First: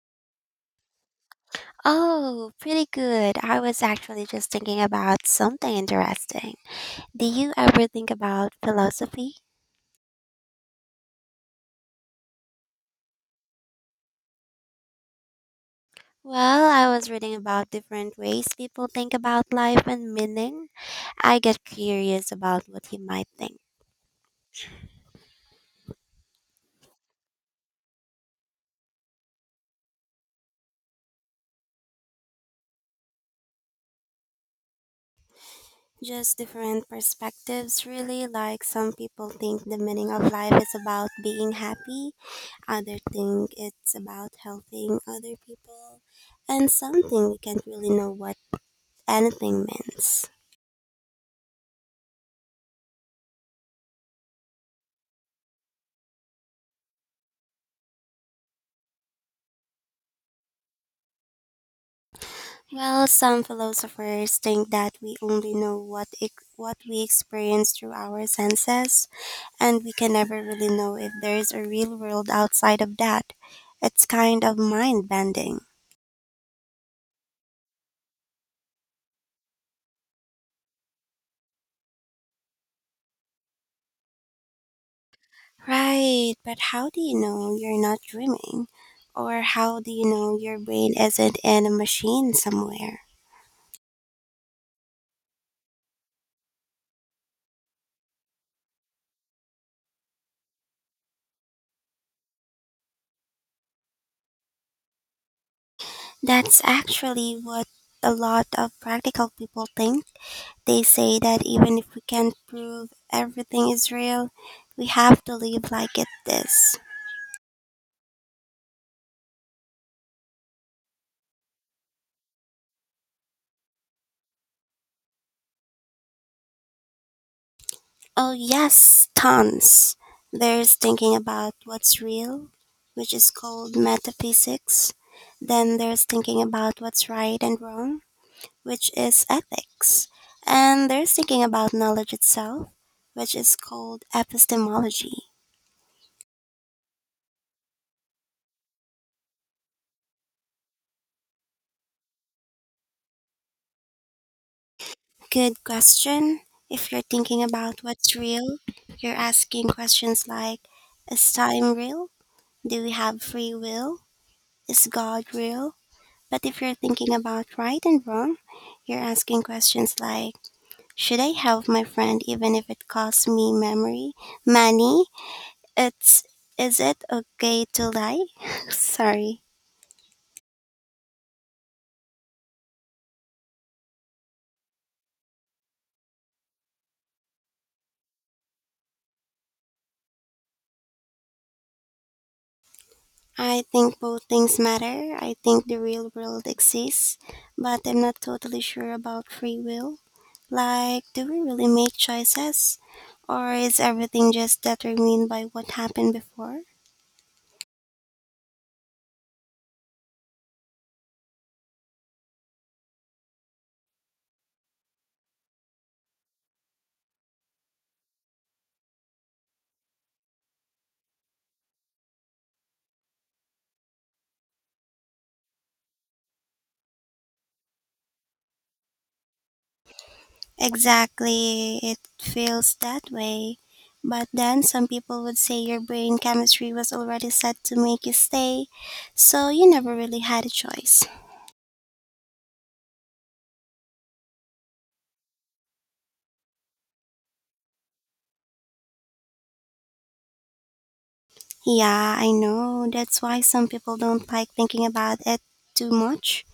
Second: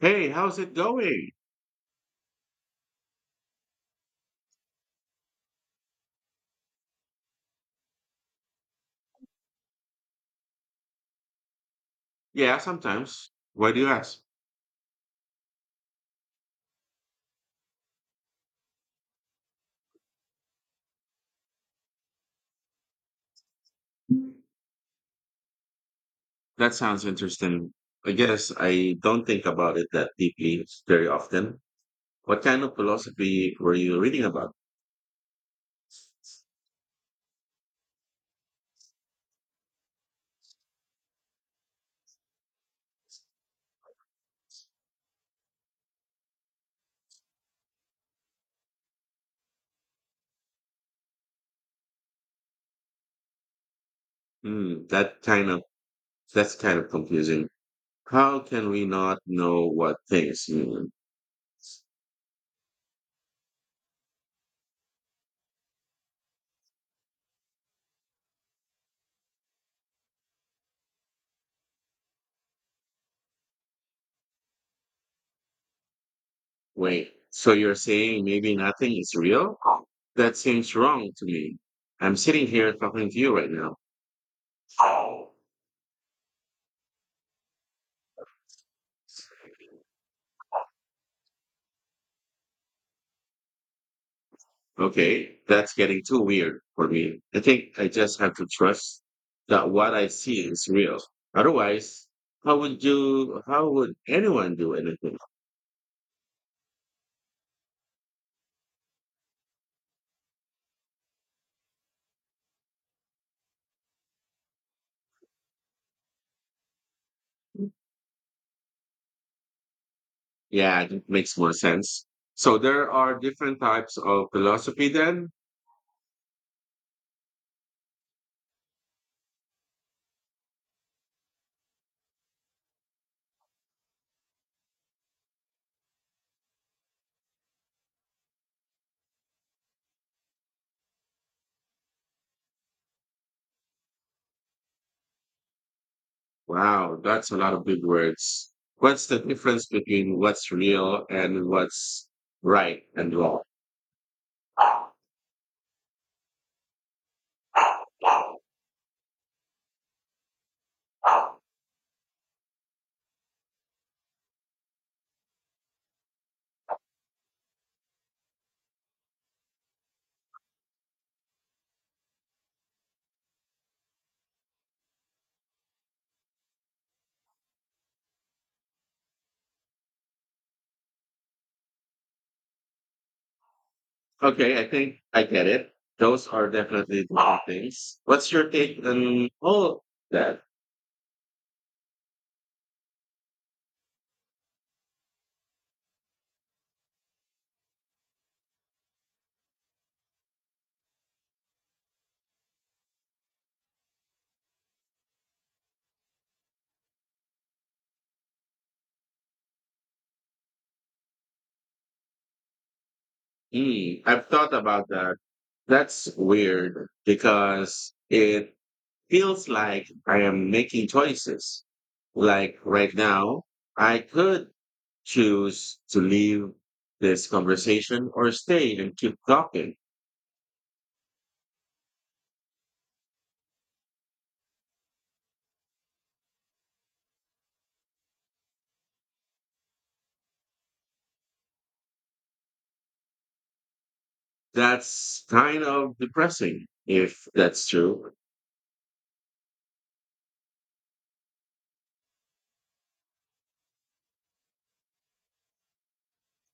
Hey, how's it going? Oh, pretty good. I was actually just thinking about something interesting. Do you ever think about philosophy? Yeah, sometimes. Why do you ask? Well, I was reading about different ways people think about life and meaning. I get curious about what you might think. That sounds interesting. I guess I don't think about it that deeply very often. What kind of philosophy were you reading about? Just different perspectives, really. Like, some people think the meaning of life is about being happy, others think it's about helping other people, and something we can't really know what anything means. Hmm, that kind of that's kind of confusing. How can we not know what things mean? Well, some philosophers think that we only know what we experience through our senses, and we can never really know if there is a real world outside of that. It's kind of mind bending. Wait, so you're saying maybe nothing is real? That seems wrong to me. I'm sitting here talking to you right now. Right, but how do you know you're not dreaming? Or how do you know your brain isn't in a machine somewhere? Okay, that's getting too weird for me. I think I just have to trust that what I see is real. Otherwise, how would anyone do anything? That's actually what a lot of practical people think. They say that even if we can't prove everything is real, we have to live like it is. Yeah, that makes more sense. So there are different types of philosophy then? Oh, yes, tons. There's thinking about what's real, which is called metaphysics. Then there's thinking about what's right and wrong, which is ethics. And there's thinking about knowledge itself, which is called epistemology. Wow, that's a lot of big words. What's the difference between what's real and what's right and wrong? Good question. If you're thinking about what's real, you're asking questions like, is time real? Do we have free will? Is God real? But if you're thinking about right and wrong, you're asking questions like, should I help my friend even if it costs me memory, money? It's, is it okay to lie? Sorry. Okay, I think I get it. Those are definitely different things. What's your take on all that? I think both things matter. I think the real world exists, but I'm not totally sure about free will. Like, do we really make choices? Or is everything just determined by what happened before? Mm, I've thought about that. That's weird because it feels like I am making choices. Like right now, I could choose to leave this conversation or stay and keep talking. Exactly, it feels that way. But then some people would say your brain chemistry was already set to make you stay, so you never really had a choice. That's kind of depressing if that's true. Yeah, I know. That's why some people don't like thinking about it too much.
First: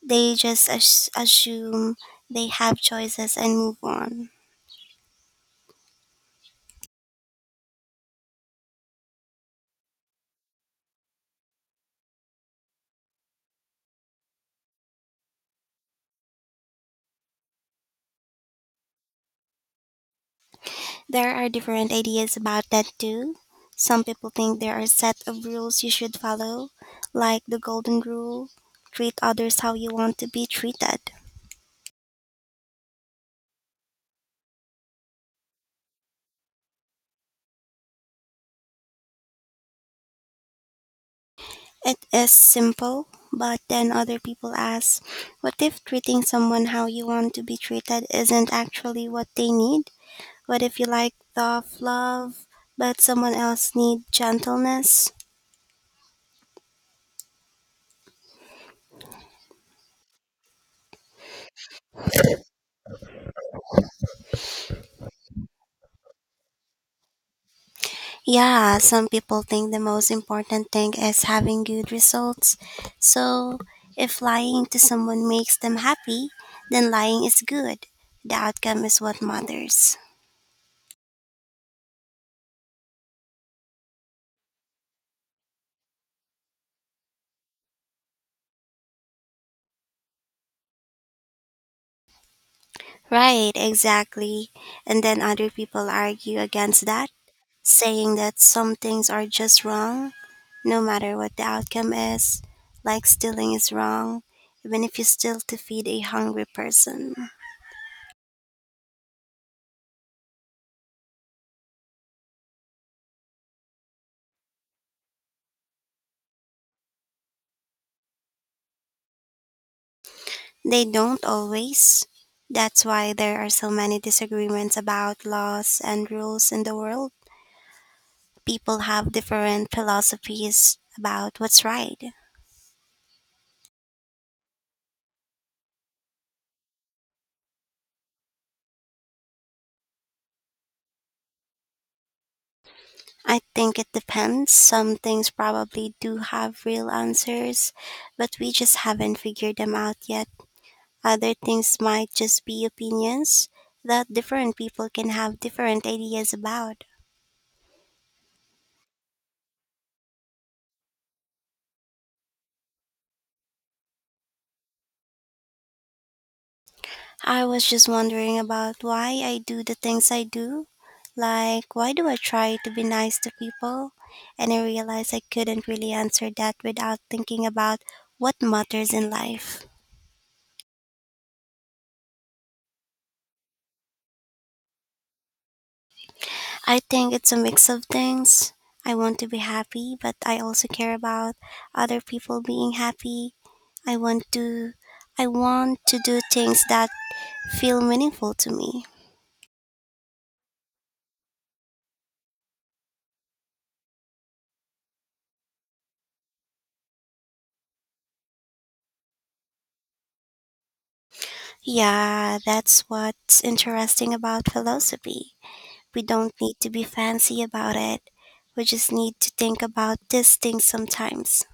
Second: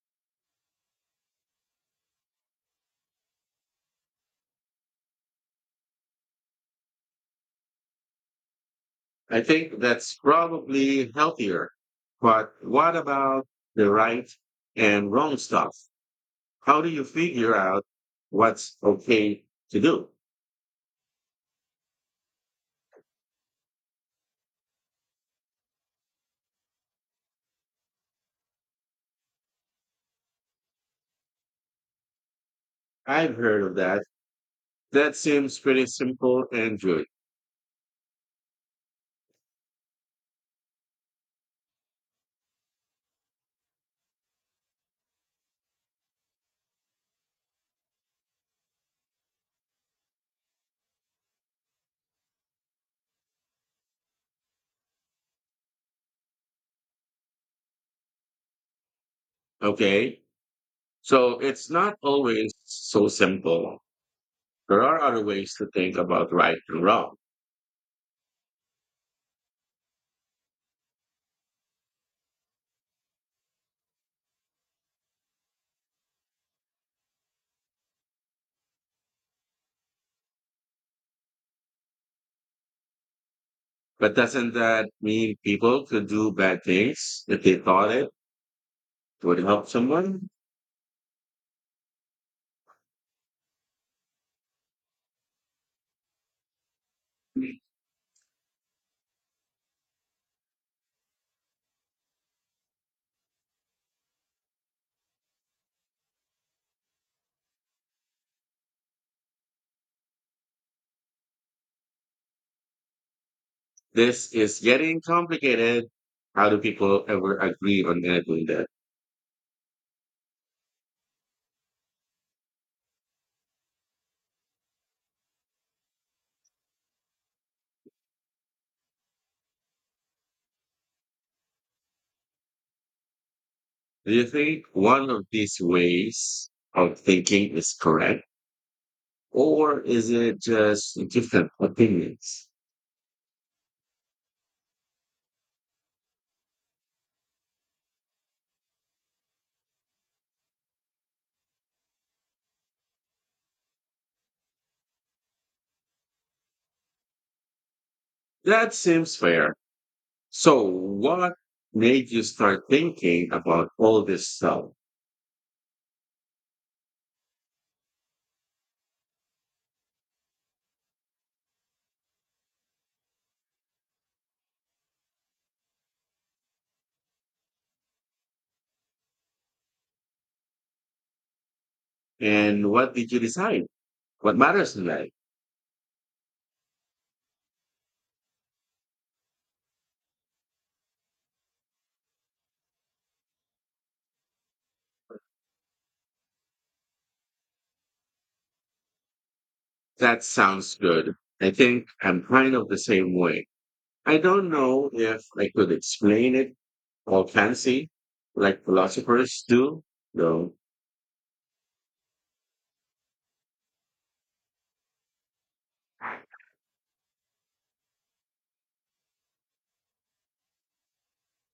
They just assume they have choices and move on. I think that's probably healthier. But what about the right and wrong stuff? How do you figure out what's okay to do? There are different ideas about that too. Some people think there are a set of rules you should follow, like the golden rule, treat others how you want to be treated. I've heard of that. That seems pretty simple and good. It is simple, but then other people ask, what if treating someone how you want to be treated isn't actually what they need? What if you like tough love, but someone else needs gentleness? Okay. So it's not always so simple. There are other ways to think about right and wrong. Yeah, some people think the most important thing is having good results. So, if lying to someone makes them happy, then lying is good. The outcome is what matters. But doesn't that mean people could do bad things if they thought it would help someone? Right, exactly. And then other people argue against that, saying that some things are just wrong, no matter what the outcome is. Like, stealing is wrong, even if you steal to feed a hungry person. This is getting complicated. How do people ever agree on anything that? They don't always. That's why there are so many disagreements about laws and rules in the world. People have different philosophies about what's right. Do you think one of these ways of thinking is correct, or is it just different opinions? I think it depends. Some things probably do have real answers, but we just haven't figured them out yet. Other things might just be opinions that different people can have different ideas about. That seems fair. So, what made you start thinking about all this stuff? I was just wondering about why I do the things I do. Like, why do I try to be nice to people? And I realized I couldn't really answer that without thinking about what matters in life. And what did you decide? What matters in life? I think it's a mix of things. I want to be happy, but I also care about other people being happy. I want to I want to do things that feel meaningful to me. That sounds good. I think I'm kind of the same way. I don't know if I could explain it all fancy like philosophers do, though. Yeah, that's what's interesting about philosophy. We don't need to be fancy about it. We just need to think about these things sometimes.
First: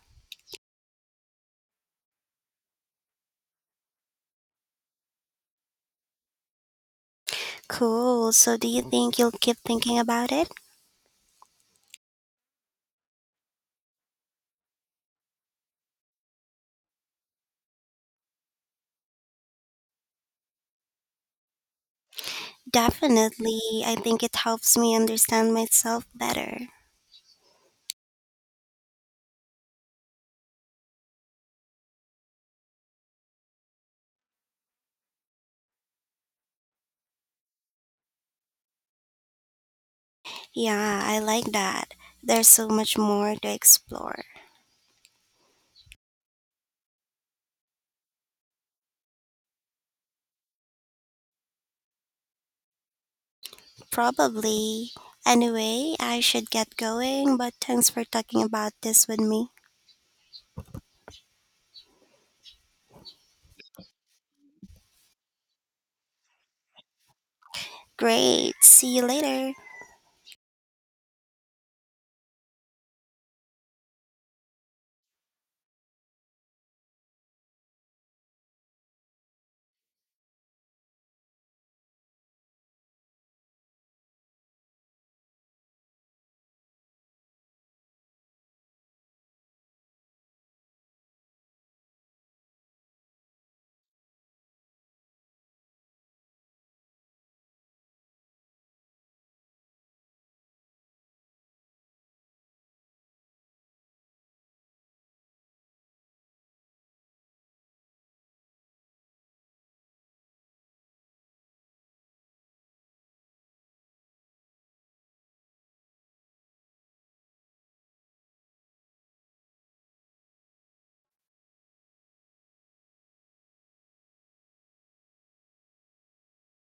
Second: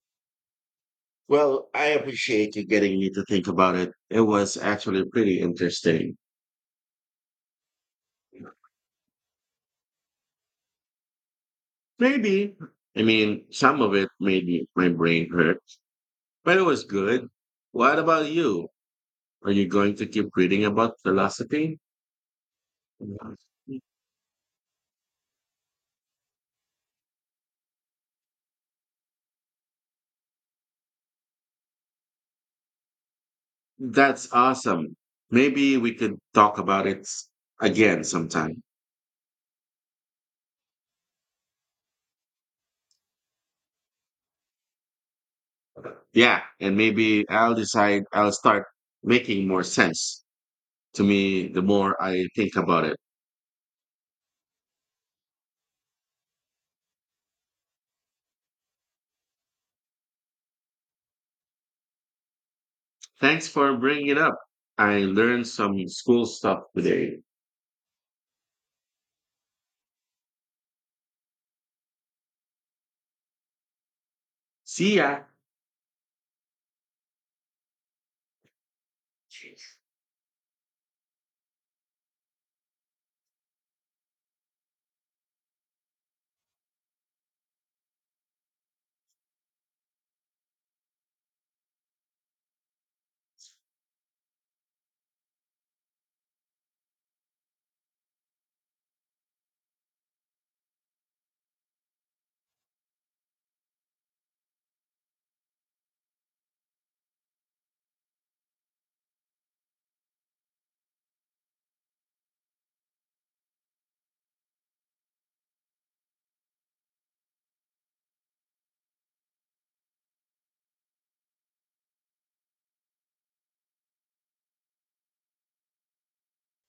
Well, I appreciate you getting me to think about it. It was actually pretty interesting. Cool. So, do you think you'll keep thinking about it? Maybe. I mean, some of it my brain hurt, but it was good. What about you? Are you going to keep reading about philosophy? Definitely. I think it helps me understand myself better. That's awesome. Maybe we could talk about again sometime. Yeah, I like that. There's so much more to explore. Yeah, and maybe I'll start making more sense to me the more I think about it. Probably. Anyway, I should get going, but thanks for talking about this with me. Thanks for bringing it up. I learned some school stuff today. Great. See you later. See ya.